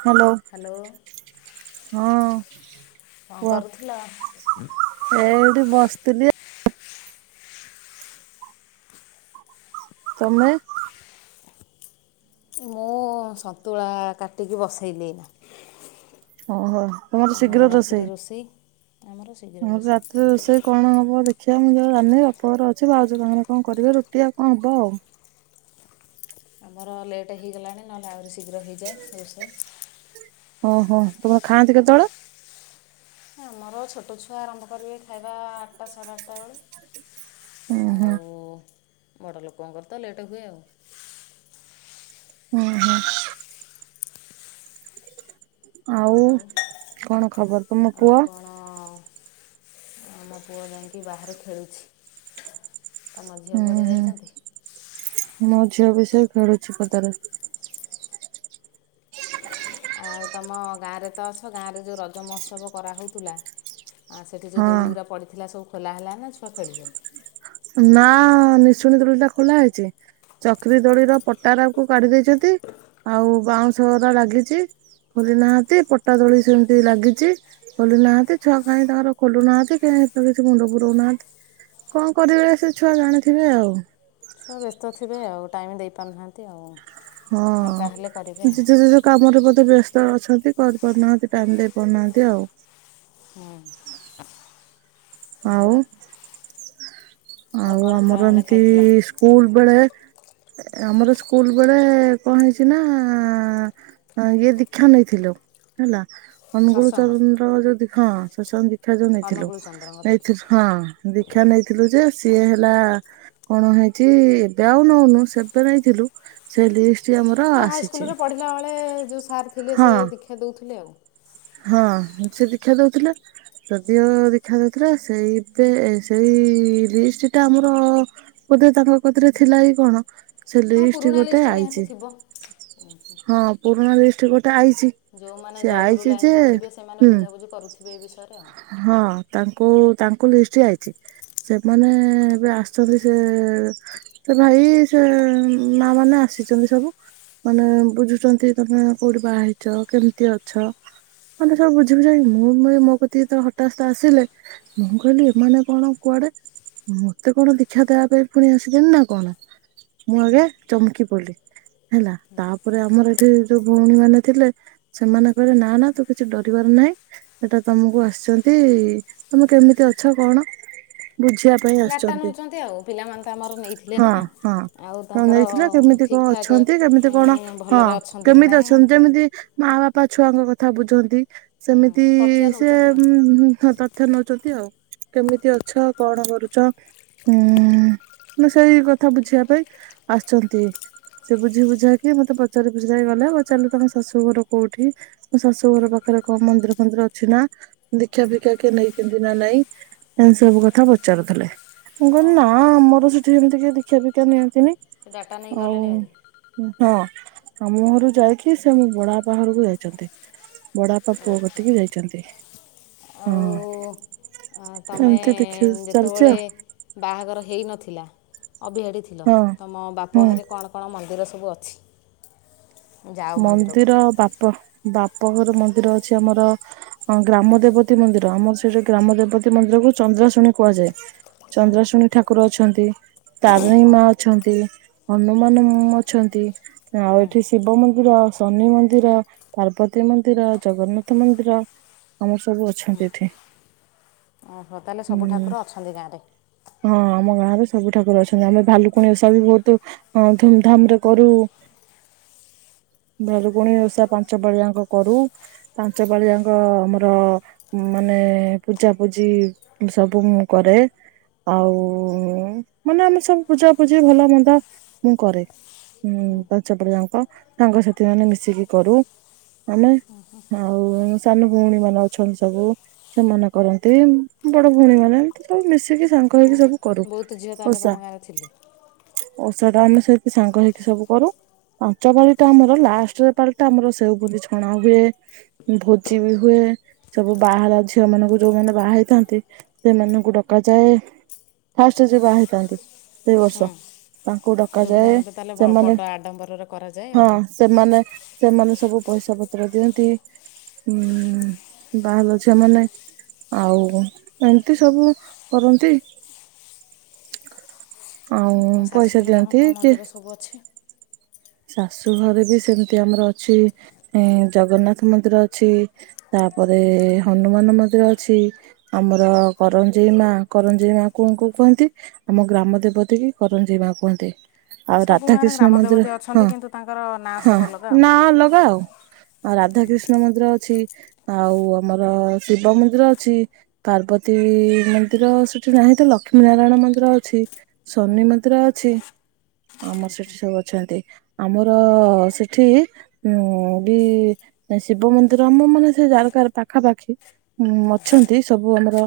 Hello ହଁ ଠିକ। କଣ କରୁଥିଲ? କୁହ ଏ ଏଇଠି ବସିଥିଲି। ତମେ? ମୁଁ ସନ୍ତୁଳା କାଟିକି ବସେଇଲି ଏନା ଓହୋ। ତମର ରାତିରେ ରୋଷେଇ ଆମର ଶୀଘ୍ର ରୋଷେଇ। ଖିଆ ମୁଁ ଯଉ ଜାଣିନେଇ ବାପଘରେ ଅଛି। ଭାଉଜ ତାଙ୍କ କଣ କରିବେ ରୁଟି ଆଉ କଣ ହବ ଆଉ। ଆମର ଲେଟ୍ ହେଇଗଲାଣି ନହେଲେ ଆହୁରି ଶୀଘ୍ର ହେଇଯାଏ ରୋଷେଇ ଓହୋ ତମର ଖାଆନ୍ତି କେତେବେଳେ? ଆମର ଛୋଟ ଛୁଆ ଆରମ୍ଭ କରିବେ ଖାଇବା ଆଠଟା ସାଢ଼େ ଆଠଟା ହୁଁ ବେଳେ ହୁଁ ଆଉ। ବଡ଼ ଲୋକଙ୍କର ତ ଲେଟ୍ ହୁଏ ଆଉ। ଓ ହୋ। ଆଉ କଣ ଖବର ତମ ପୁଅ? ଆମ ପୁଅ ଯାଇକି ବାହାରେ ଖେଳୁଛି। ତମ ଝିଅ ହୁଁ କୁଆଡ଼େ ହୁଁ ଯାଇଛନ୍ତି? ମ ଝିଅ ବି ସେଇ ଖେଳୁଛି ପଦାରେ ଆଉ ତମ ଗାଁରେ ତ ଅଛ ଗାଁରେ ଯେଉଁ ରଜ ମହୋତ୍ସବ କରା ହେଉଥିଲା ସେଇଠି ଯେଉଁ ହଁ ଦୋଳିଗଡ଼ା ପଡ଼ିଥିଲା ସବୁ ଖୋଲା ହେଲା ନା ଛୁଆ ଖେଳୁଛନ୍ତି? ନା ନିଶୁଣି ଦୋଳି ଟା ଖୋଲା ହେଇଛି। ଚକ୍ରୀ ଦୋଳିର ପଟାଟାକୁ କାଢି ଦେଇେଇଛନ୍ତି। ଆଉ ବାଉଁଶ ରା ଲାଗିଛି ଖୋଲି ନାହାନ୍ତି ପଟା ଦୋଳି ସେମିତି ଲାଗିଛି ଖୋଲି ନାହାନ୍ତି ଛୁଆ କାାଇ ତାଙ୍କର ଖୋଲୁ ନାହାନ୍ତି ଏ କିଛି ମୁଣ୍ଡ ପୁରଉନାହାନ୍ତି କଣ କରିବେଳେ ସେ ଛୁଆ ଜାଣିଥିବେ ଆଉ। ଛୁଆ ବ୍ୟସ୍ତ ଥିବେ ଆଉ ଟାଇମ୍ ଦେଇପାରୁନାହାନ୍ତି ଆଉ। ଫାଙ୍କା ହେଲେ କରିବେ ହଁ ଆଉ ଯେଝା ଯେଝା କାମରେ ବେ ବ୍ୟସ୍ତ ର ଅଛନ୍ତି କରିପାରୁନାହାନ୍ତି ଟାଇମ ଦେଇ ପାରୁନାହାନ୍ତି ଆଉ। ହୁଁ। ଆଉ, ଆଉ କ'ଣ ଆମର ଖରାବେଳେ ଏମିତି ଖାଇଥିଲ ସ୍କୁଲ୍ ବେଳେ ଆମର ସ୍କୁଲ୍ ବେଳେ କଣ ହେଇଛି ନା ଇଏ ଦୀକ୍ଷା ନେଇଥିଲୁ ହେଲା, ଅନୁଗୁଳ ସତ୍ସଙ୍ଗ ଚରଣର ଯଦି ହଁ ସୁଶାନ୍ତି। ଦୀକ୍ଷା ଯୋଉ ନେଇଥିଲୁ ଅନୁକୂଳ ଚନ୍ଦ୍ରଙ୍କ ଦୀକ୍ଷା ନେଇଥିଲୁ ହଁ ଦୀକ୍ଷା ନେଇଥିଲୁ ଯେ ସିଏ ହେଲା କଣ ହେଇଛି ଏବେ ଆଉ ନଉନୁ ସେବେ ନେଇଥିଲୁ ସେ ଲିଷ୍ଟ୍ ମୁଁ ହାଇସ୍କୁଲରେ ପଢିଲା ବେଳେ ଯୋଉ ସାର୍ ଥିଲେ ହଁ ସେ ଦୀକ୍ଷା ଦେଉଥିଲେ ଆଉ। ହ [unintelligible] ହଁ ସେ ଦୀକ୍ଷା ଦେଉଥିଲେ, ଯଦିଓ ଦୀକ୍ଷା ଦେଉଥିଲେ ସେଇ ଏବେ ସେଇ ଲିଷ୍ଟଟା ଆମର ବୋଧେ ତାଙ୍କ କତିରେ ଥିଲା କି କଣ ସେ ହଁ ଲିଷ୍ଟ୍ ପୁରୁଣା ଗୋଟେ ଲିଷ୍ଟ ନିହାତି ଆଇଛି। ଥିବ ହଁ ପୁରୁଣା ଲିଷ୍ଟ୍ ଗୋଟେ ଆଇଛି। ଯୋଉମାନେ ସେ ଜୟଗୁରୁ ଆଇଛି ଯେ ଲାଇନରେ ଥିିବେ ସେମାନେ ହୁଁ ବୁଝାବୁଝି କରୁଥିବେ ଏ ବିଷୟରେ। ଆଉ ହଁ। ତାଙ୍କୁ ତାଙ୍କୁ ଲିଷ୍ଟ ଆଇଛି ସେମାନେ ଏବେ ଆସିଛନ୍ତି ସେ ସେ ଭାଇ ସେ ମାଆମାନେ ଆସିଛନ୍ତି ସବୁ ମାନେ ବୁଝୁଛନ୍ତି ତମେ କୋଉଠି ବାହା ହେଇଛ କେମିତି ଅଛ ମାନେ ସବୁ ବୁଝିିବୁଝାକି ମୁଁ ମୋ ମୁଁ କ ଏ ଯେତେବେଳ‌ ହଟାସ୍ତ୍ ଆସିଲେ ମୁଁ କହିଲି ଏମାନେ କଣ କୁଆଡେ ମତେ କଣ ଦୀକ୍ଷା ଦେବା ପାଇଁ ପୁଣି ଆସିଗଲେ ନା କଣ ମୁଁ ଆଗେ ଚମକି ପଡ଼ଲି ହେଲା ତାପରେ ଆମର ଏଠି ଯୋଉ ଭଉଣୀମାନେ ଥିଲେ ସେମାନେ କହିଲେ ନା-ନା ତୁ କିଛି ଡରିବାର ନାହିଁ ସେଟା ତମକୁ ଆସିଛନ୍ତି ତମେ କେମିତି ଅଛ କଣ ବୁଝିବା ପାଇଁ ଡାଟା ଆସିଛନ୍ତି, ନେଉଛନ୍ତି ଆଉ ପିଲାମାନେ ତ ଆମର ନେଇଥିଲେ ନା ହଁ-ହଁ ଆଉ ତମେ ତାଙ୍କର ନେଇଥିଲ କେମିତି ଠିକ୍ କଣ ଠାକ୍ ଅଛନ୍ତି କେମିତି କଣ ହଁ ଭଲରେ ଅଛନ୍ତି କି କେମିତି ନାହିଁ ଅଛନ୍ତି ସେ ଯେମିତି ମାଆବାପା ଛୁଆଙ୍କ କଥା କଥା ବୁଝନ୍ତି। ସେମିତି ହୁଁ ତଥ୍ୟ ନଉଛନ୍ତି। [inaudible] ତଥ୍ୟ ‌ନେଉଛନ୍ତି। [inaudible] ଆଉ, କେମିତି ଅଛ କଣ କରୁଛ ଉଁ-ଉଁ-ଉଁ ମୁଁ ସେଇ କଥା ବୁଝିବା ପାଇଁ ଆସିଛନ୍ତି ସେ ବୁଝିବୁଝାକି ମତେ ପଚାରିପୁଚାରିକି ଗଲେ ପଚାରିଲେ ତମ ଶାଶୁ ଘର କୋଉଠି ମୋ ଶାଶୁ ଘର ପାଖରେ କଣ ମନ୍ଦିରଫନ୍ଦିର ଅଛି ନା। ଦୀକ୍ଷା ଫିକ୍ଷ୍ୟା କିଏ ନେଇଛନ୍ତି ନା ନାଇଁ, ଏ ସବୁ କଥା ପଚାରୁଥିଲେ, ମୁଁ କହିଲି ନା ଓହୋ ଆମର ସେଠି ଏମିତି କିଏ ଦୀକ୍ଷା ଫିକ୍ଷ୍ୟା ନିଅନ୍ତିନି। ସେ ଡାଟା ନେଇ ଆଉ ଗଲେଣି ଭାରି ହଁ। ଆମ ଘରୁ ଯାଇକି ସେ ମୋ ବଡ ବାପା ଘରକୁ ଯାଇଛନ୍ତି। ବଡପା ପୁଅ ଓହୋ କତିକି ଯାଇଛନ୍ତି। ହଁ ଆଉ ତମେ ଏମିତି ଦେଖି ଚାଲିଛି ଯେତେବେଳେ ଆଉ ବାହାଘର ହେଇ ନଥିଲା। ଅଭିହାଡି ଥିଲ, ହଁ ତମ ବାପ ହୁଁ ଘରେ କଣ କଣ ମନ୍ଦିର ସ ବୁ ଅଛି। ଯାଅ ମନ୍ଦିରକୁ ମନ୍ଦିର ବାପ ବା ପ ଘର ମନ୍ଦିର ଅଛି ଆମର। ଗ୍ରାମ ଦେବତୀ ମନ୍ଦିର ଆମର ସେଇଠି ଗ୍ରାମ ଦେବତୀ ମନ୍ଦିରକୁ ଚନ୍ଦ୍ରା ଶୁଣୀ କୁହାଯାଏ। ହୁଁ ଚନ୍ଦ୍ରଶୁଣୀ ଠାକୁର ଅଛନ୍ତି। ତାରିଣୀ ହଁ ମା ଅଛନ୍ତି। ହନୁମାନ ଅଛନ୍ତି। ହଁ ଆଉ ହୁଁ ଏଠି ଶିବ ମନ୍ଦି ଶନି ମନ୍ଦିର ପାର୍ବତ ତୀ ମନ୍ଦିର ଜଗନ୍ନାଥ ମନ୍ଦିର। ଆମର ସବୁ ଅଛନ୍ତି ଏଠି। ଓହୋ ତାହେଲେ ସବୁ ହୁଁ ଠାକୁର ଅଛନ୍ତି ଗାଁରେ ହଁ ଆମ ଗାଁରେ। ସବୁ ଠାକୁର ଅଛନ୍ତି ଆମେ ଭାଲୁକୁଣି ଓଷା ବି ବହୁତ ଧୁମଧାମ ରେ କରୁ। ଭାଲୁକୁଣୀ ଓଷା ପାଞ୍ଚ ପାଳିଆଙ୍କ କରୁ ପାଞ୍ଚ ପାଳିଆଙ୍କ ଆମର ମାନେ ପୂଜା ପୂଜି ସବୁ ମୁଁ କରେ, ଆଉ ମାନେ ଆମେ ସବୁ ପୂଜା ପୂଜି ଭଲ ମନ୍ଦ ମୁଁ କରେ ଉଁ ପାଞ୍ଚ ପାଳିଆଙ୍କ। ସାଙ୍ଗସାଥି ମାନେ ମିଶିକି କରୁ ମାନେ ଆଉ ସାନ ଭଉଣୀ ମାନେ ଅଛନ୍ତି ସବୁ ସେମାନେ କରନ୍ତି। ବଡ ଭଉଣୀମାନୋନ ଏମିତି ସବୁ ମିଶିକି ସାଙ୍ଗ ହେଇକି ସବୁ କରୁ ବହୁତ ଝିଅ ତାହେଲେ ଓଷା ତମ ଗାଁରେ ଥିଲେ। ଓଷା ଟା ଆମେ ସେଇଠି ସାଙ୍ଗ ହେଇକି ସବୁ କରୁ ପାଞ୍ଚ ବାରି। ଟା ଆମର ଲାଷ୍ଟରେ ତାହେଲେ ତ ଆମର ସେଉ ବୁନ୍ଦି ଛଣା ହୁଏ, ଭୋଜି ବି ହୁଏ, ସବୁ ବାହାର ଝିଅ ମାନଙ୍କୁ ଯୋଉମାନେ ବାହା ହେଇଥାନ୍ତି ସେମାନଙ୍କୁ ଡକାଯାଏ, ଫାଷ୍ଟରେ ଯିଏ ବାହା ହେଇଥାନ୍ତି ସେଇ ବର୍ଷ ତାଙ୍କୁ ଡ ଧାମରେ ତାହେଲେ ବଡ ଆଡମ୍ବରରେ କରାଯା ହଁ ସେମାନେ ସେମାନେ ସବୁ ପଇସା ପତ୍ର ଦିଅନ୍ତି ଉମ ବାହାର ଝିଅ ମାନେ ଆଉ ଏମିତି ସବୁ କରନ୍ତି। ଆଉ ତୁମ ପଇସା ଶାଶୁଘର କଣ ଦିଅନ୍ତି କଣ କି ମନ୍ଦିର ସବୁ ଅଛି? ଶାଶୁ ଘରେ ବି ସେମିତି ଆମର ଅଛି ଏ ଜଗନ୍ନାଥ ମନ୍ଦିର ଅଛି, ତାପରେ ହନୁମାନ ମନ୍ଦିର ଅଛି, ଆମର କରଞ୍ଜେଇ ମା କରଞ୍ଜେଇ ମା ଙ୍କୁ କୁହନ୍ତି, ଆମ ଗ୍ରାମ ଦେବତୀ କରଞ୍ଜେଇ ମା କୁହନ୍ତି। ଆଉ ସବୁ ଗାଁରେ ରାଧାକ୍ରିଷ୍ଣ ଗ୍ରାମ ମନ୍ଦିର ଦେବତୀ ହଁ ଅଛନ୍ତି କିନ୍ତୁ ତାଙ୍କର ନାଁ ହଁ ସବୁ ଅଲଗା ଆଉ ନା ଲଗା ଆଉ। ରାଧା କୃିଷ୍ଣ ମନ୍ଦିର ଅଛି। ଆଉ ଆମର ଶିବ ମନ୍ଦିର ଅଛି, ପାର୍ବତୀ ମନ୍ଦିର ସେଠି ନାହିଁ ତ ଲକ୍ଷ୍ମୀ ନାରାୟଣ ମନ୍ଦିର ଅଛି, ଶନି ମନ୍ଦିର ଅଛି ଆମର ସେଠି ସବୁ ଅଛନ୍ତି। ଆମର ସେଠି ଉ ବି ଶିବ ମନ୍ଦିର ଆମ ମାନେ ସେ ଯାରକାର ପାଖାପାଖି ଉ ଅଛନ୍ତି ସବୁ ଆମର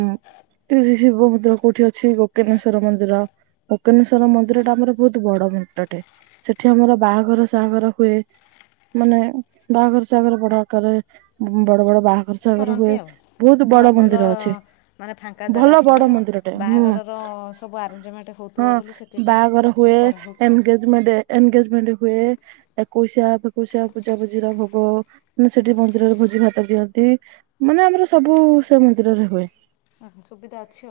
ଉ ଶିବ ମନ୍ଦିର କୋଉଠି ଅଛି ଗୋକନେଶ୍ଵର ମନ୍ଦିର ଗୋକନେଶ୍ଵର ମନ୍ଦିର ଟା ଆମର ବହୁତ ବଡ ମନ୍ଦରଟେ। ସେଠି ଆମର ବାହାଘର ସାହଗର ହୁଏ। ମାନେ ବାହାଘର ସାଗର ବଡା କରେ ବଡ ବଡ ବାହାଘ କରନ୍ତି ଆଉ ଭ ଭଲ ଅଛି ମାନେ ଫାଙ୍କା ଜାଗା ଭଲ ବଡ ଥିବ, ମନ୍ଦିରଟେ ହୁଁ ବାହାଘରର ସବୁ ଆରେଞ୍ଜମେଣ୍ଟ ହଁ ହେଉଥିବ ବୋଲି ସେଥିପାଇଁ ବାହାଘର ସେଠି କରାହେଉଛି ଆଉ। ଏଙ୍ଗେଜମେଣ୍ଟ ହୁଏ। ଏକୋଇଶିଆ ଫକୁୋଇସିଆ ପୂଜା ପୂଜିର ଭୋଗ ମାନେ ସେଠି ମନ୍ଦିରରେ ଭୋଜି ଭାତ ଦିଅନ୍ତି। ମାନେ ଆମର ସବୁ ସେ ମନ୍ଦିରରେ ହୁଏ। ହ ସୁବିଧା ଅଛି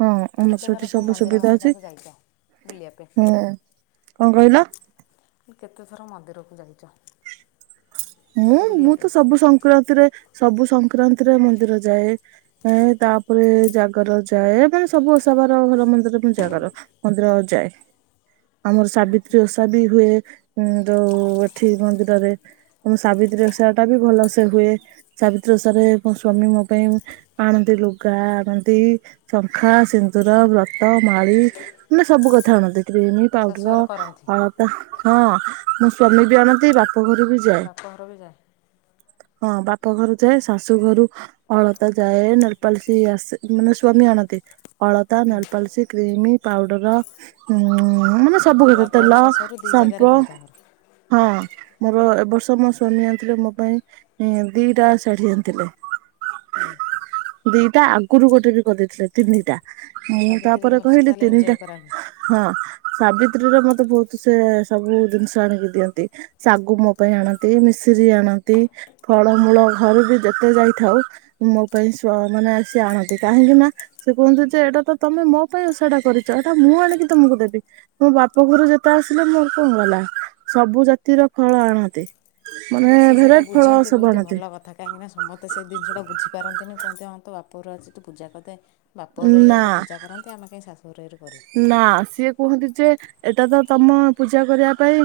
ହଁ ଆମର ସେଠି କେତେଥର ସବୁ ମନ୍ଦିର ସୁବିଧା ଅଛି ମାନକାକୁ ଯାଇଛ ବୁଲିବା ହୁଁ ପାଇଁ? କଣ କହିଲ? କେତେଥର ମନ୍ଦିରକୁ ଯାଇଛ? ମୁଁ ବୁଲିବା ମୁଁ ପାଇଁ ତ ସବୁ ସଂକ୍ରାନ୍ତିରେ ସବୁ ସଂକ୍ରାନ୍ତିରେ ମନ୍ଦିର ଯାଏ, ଏ ତାପରେ ଜାଗର ଯାଏ, ମାନେ ସବୁ ଓଷା ବାର ଘର ମନ୍ଦିର ଜାଗର ମନ୍ଦିର ଯାଏ। ଆମର ସାବିତ୍ରୀ ଓଷା ବି ହୁଏ ଯୋଉ ଏଠି ମନ୍ଦିରରେ। ମ ସାବିତ୍ରୀ ଓଷା ଟା ବି ଭଲ ସେେ ହୁଏ ସାବିତ୍ରୀ ଓଷାରେ ମୋ ସ୍ଵାମୀ ମୋ ପାଇଁ ଆଣନ୍ତି ଲୁଗା ଆଣନ୍ତି, ଶଙ୍ଖା, ସିନ୍ଦୁର, ବ୍ରତ, ମାଳି ମାନେ ସବୁ କଥା ଆଣନ୍ତି। କ୍ରିମ, ପାଉଡର, ଶାଶୁଘରେ କରନ୍ତି ହଳତା। ହଁ ମୋ ସ୍ଵାମୀ ବି ଆଣନ୍ତି ବାପ ଘରୁ ବି ଯାଏ ବା ପର ବି ଯାଏ ହଁ ବାପା ଘରୁ ଯାଏ ଶାଶୁ ଘରୁ ଅଳତା ଯାଏ ନେଲପାଲ ଆସ ମାନେ ସ୍ଵାମୀ ଆଣନ୍ତି ଅଳତା ନେଲପଲସିକ କ୍ରିମି ପାଉଡର ଉ ହଁ ମାନେ ସବୁ ତାହେଲେ କତ ବାପଘରୁ ତେଲ ଶାଶୁଘରୁ ଦୁଇ ଜାଗାରେ ସାମ୍ପ ହୁଏ ତୁମର ହଁ ମୋର ଏବ ବର୍ଷ ତ ମୋ ଶନୀ ଆଣିଥିଲେ ମୋ ପାଇଁ ଦିଟା ଶାଢୀ ଆଣିଥିଲେ ଦିଟା ଆଗରୁ ଗୋଟେ ବି କରିଦେଇଥିଲେ ତିନିଟା ମୁଁ ମୁଁ ସାବିତ୍ରୀ ତାପରେ ଭଲସେ କହିଲି ତାହେଲେ ତିନିଟା ଏନ୍ଜୟ କରାହୁଏ ହଁ ସାବିତ୍ରୀରେ ମତେ ବହୁତ ସେ ସବୁ ଜିନିଷ ଆଣିକି ଦିଅନ୍ତି ଶାଗୁ ମୋ ପାଇଁ ଆଣନ୍ତି ମିଶ୍ରୀି ଆଣନ୍ତି ଫଳମୂଳ ଘରୁ ବି ଯେତେ ଯାଇଥାଉ ମୋ ପାଇଁ ମାନେ ସ ଆଣନ୍ତି କାହିଁକି ନା ସେ କୁହନ୍ତି ଯେ ଏଇଟା ତ ତମେ ମୋ ପାଇଁ ଓଷାଟା କରିଛ ଏଟା ମୁଁ ଆଣିକି ତମକୁ ଦେବି ମୋ ବାପ ଘରୁ ଯେତେ ଆସିଲେ ମୋର କଣ ଗଲା ସବୁ ଜାତିର ଫଳ ଆଣନ୍ତି। ମାନେ ତାହେଲେ ସେ ସେଟା ଭେରାଇଟି ଫଳ ବୁଝନ୍ତି ସବୁ ବହୁତ ଆଣନ୍ତି ଭଲ କଥା କାହିଁକିନା ସମସ୍ତେ ସେ ଜିନିଷଟା ବୁଝିପାରନ୍ତିନି। କହନ୍ତିେ ହଁ ତ ବାପର ଅଛି ତୁ ପୂଜା କରିଦେ। ବାପ ଘ ଇଏ ନା ତ ପୂଜା କରନ୍ତି ଆମ କାହିଁ ଶାୁଶୁ। ନା ସିଏ କୁହନ୍ତି ଯେ, ଏଇଟା ତ ତମ ପୂଜା କରିବା ପାଇଁ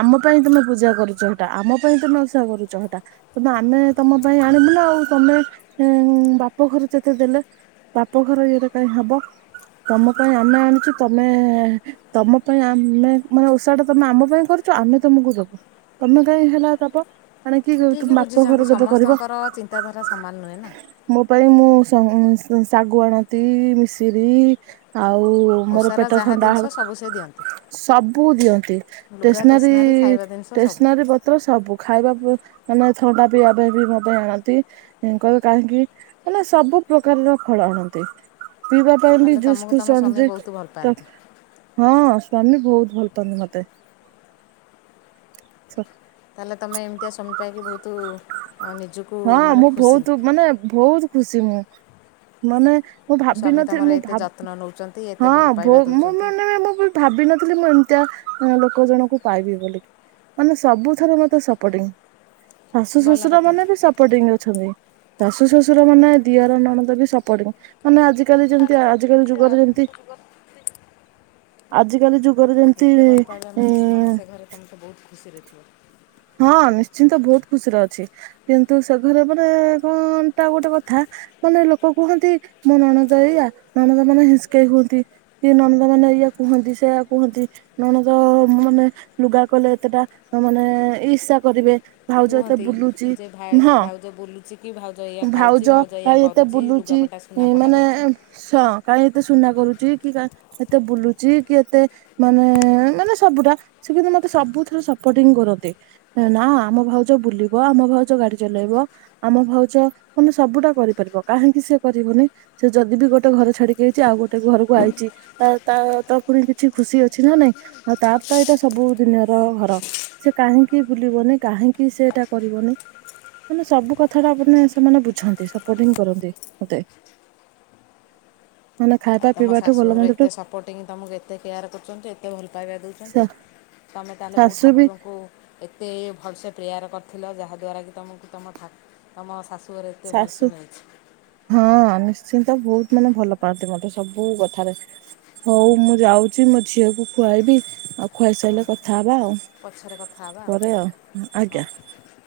ଆମ ପାଇଁ ତମେ ପୂଜା କରୁଛ ଏଟା ଆମ ପାଇଁ ତମେ ଅସା କରୁଛ ଏଟା କିନ୍ତୁ ଆମେ ତମ ପାଇଁ ଆଣିବୁ ନା ଆଉ ତମେ ବାପଘର ଯେତେ ଦେଲେ ବାପଘର ଇଏଟା କହିଁ ହବ ତମ ପାଇଁ, ତମେ ଆଣୁଛୁ ତମେ ତମ ପାଇଁ ଆମେ ମାନେ ଓଷା ଟା ତମେ ଆମ ପାଇଁ କରୁଛ ଆମେ ତମକୁ ଦବୁ ତମେ କାଇହିଁ ହେଲା ଦବ। ଆଣିକି ତମ ଠିକ ବାପ ଘର ବୁଝିଛନ୍ତି କେବେ କରିବ ସମସ୍ତଙ୍କର ଚିନ୍ତାଧାରା ସମାନ ନୁହେଁ ନା। ମୋ ପାଇଁ ମୁଁ ଶାଗୁ ଆଣତି ମିଶରି, ଆଉ ମୋର ଓସାର ପେଟ ଯାହା ଥଣ୍ଡା ଜିନିଷ ହବ ସବୁ ସେ ଦିଅନ୍ତି ସବୁ ଦିଅନ୍ତି ଲୁଗା ଷ୍ଟେସନାରୀ ଖାଇବା ଜିନିଷ ସବୁ ଷ୍ଟେସନାରୀ ପତ୍ର ସବୁ ଖାଇବା, ମାନେ ଥଣ୍ଡା ପିଇବା ପାଇଁ ବି ମୋ ପାଇଁ ଆଣନ୍ତି କାହିଁକି ମାନେ ସବୁ ପ୍ରକାରର ଫଳ ଆଣନ୍ତି। ପିଇବାବ ପାଇଁ ବି ତାହେଲେ ଯୁସ୍। ତୁମକୁ ତୁମ ସ୍ୱାମୀ ସବଜେକ୍ଟ ବହୁତ ଭଲ ତ ପାଆନ୍ତି ହଁ ସ୍ୱାମୀ ବହୁତ ଭଲ ପାଆନ୍ତି ମତେ ତାହେଲେ ତମେ ଏମିତିଆ ସ୍ୱାଇଁ ପାଇକି ବହୁତ ନିଜକୁ ହଁ ମାନେ ମୁଁ ଖୁସି ବହୁତ ମାନେ ବହୁତ ଖୁସି ମୁଁ ମାନେ ମୁଁ ସ୍ୱାମୀ ଭାବିନଥିଲି ତୁମର ମୁଁ ଏତେ ଭାବ ଯତ୍ନ ନେଉଛନ୍ତି ଏତେ ଭଲ ହଁ ପାଇବା ବ୍ ମୁଁ ଦେଉଛନ୍ତି ମାନେ ମୁଁ ବି ଭାବିିନଥିଲି ମୁଁ ଏମ୍ ଲୋକ ଜଣଙ୍କୁ ପାଇବି ବୋଲିକି ମାନେ ସବୁ ଥରେ ମତେ ସପୋଟିଂ ଶାଶୁ ଭଲ ଶ୍ୱଶୁର କଥା ମାନେ ବି ଶାଶୁ ଶଶୁର ମାନେ ଦିଅର ନଣନ୍ଦ ବି ସପୋଟିଂ ମାନେ ଆଜି କାଲି ଯେମତି ଆଜି କାଲି ଯୁଗରେ ଯେମତି ଆଜି କାଲି ଯୁଗ୍ ଏତେ ଭଲ ପାବା ମେ ଯେ ସେମାନେ ସେ ଘରେ ତମ ତ ବହୁତ ଖୁସିରେ ଥିବ ହଁ ନିଶ୍ଚିନ୍ତ ବହୁତ ଖୁସିରେ ଅଛି କିନ୍ତୁ ସେ ଘରେ ମାନେ କଣ ଟା ଗୋଟେ କଥା ମାନେ ଲୋକ କୁହନ୍ତି ମୋ ନଣଦ ଏଇଆ ନନଦ ମାନେ ହିଂସକେଇ ହୁଅନ୍ତି କି ନନଦ ମାନେ ଏଇଆା କୁହନ୍ତି ସେୟା କୁହନ୍ତି ନଣଦ ମାନେ ଲୁଗା କଲେ ଏତେଟା ମାନେ ଇସା କରିବେ ଭାଉଜ ଏତେ କୁହନ୍ତି ବୁଲୁଚି ଯେ ହଁ ଭାଉଜ ବୁଲୁଛି କି ଭାଉଜ ଏହାଇଆ ଖାଉଛି ଭାଉଜ ଏହାୟଆ କାହିଁ ଏତେ କରୁଛି ବୁଲୁଚି ଲୁଗାପଟା ସୁନାପଟା ମାନେ କରୁଛି ସ କାହିଁ ଏତେ ସୁନା କରୁ ନା ଆମ ଭାଉଜ ବୁଲିବ ଆମ ଭାଉଜ ଗାଡି ଚଲେଇବ ଆମ ଭାଉଜ ମାନେ ସବୁଟା ନା ଆମ ଭାଉଜ ବୁଲିବ ଆମ ଭାଉଜ ଗାଡି ଚଲେଇବା ଆମ ଭାଉଜ ସବୁଟା କରିପାରିବ କାହିଁକି ସେ କରିବନି ସେ ଯଦି ବି ଗୋଟେ ଘର ଛାଡିକି ଯଇଛି ଆଉ ଗୋଟେ ଘରକୁ ଆଇଛି ତା ତ ପୁଣି କିଛି ଖୁସି ଅଛି ନା ନାଇଁ ତା ତ ଏଇଟା ସବୁ ଦିନିର ଘର ସେ କାହିଁକି ବୁଲିବନି ମାନେ ଆଉ ଖାଇବା ତମ ପିଇବାଠୁ ଭଲ ଶାଶୁଘରେ ମନ୍ଦଠୁ ଏତେ। ଶାଶୁ ବି ଏତେ ଭଲସେ ସାଶୁ ମିଳିଛି ହଁ ସେନ୍ତେ ତ ବହୁତ ମାନେ ଭଲ ପାଆନ୍ତି ମତେ ସବୁ କଥାରେ ହଉ ମୁଁ ଯାଉଛି ମୋ ଝିଅକୁ ଖୁଆଇବି ଆଉ ଖୁଆଇ ସାରିଲେ କଥା ହେବି। ପଛରେ କଥା ହେବା ଆଜ୍ଞା। ଆଉ ହଉ।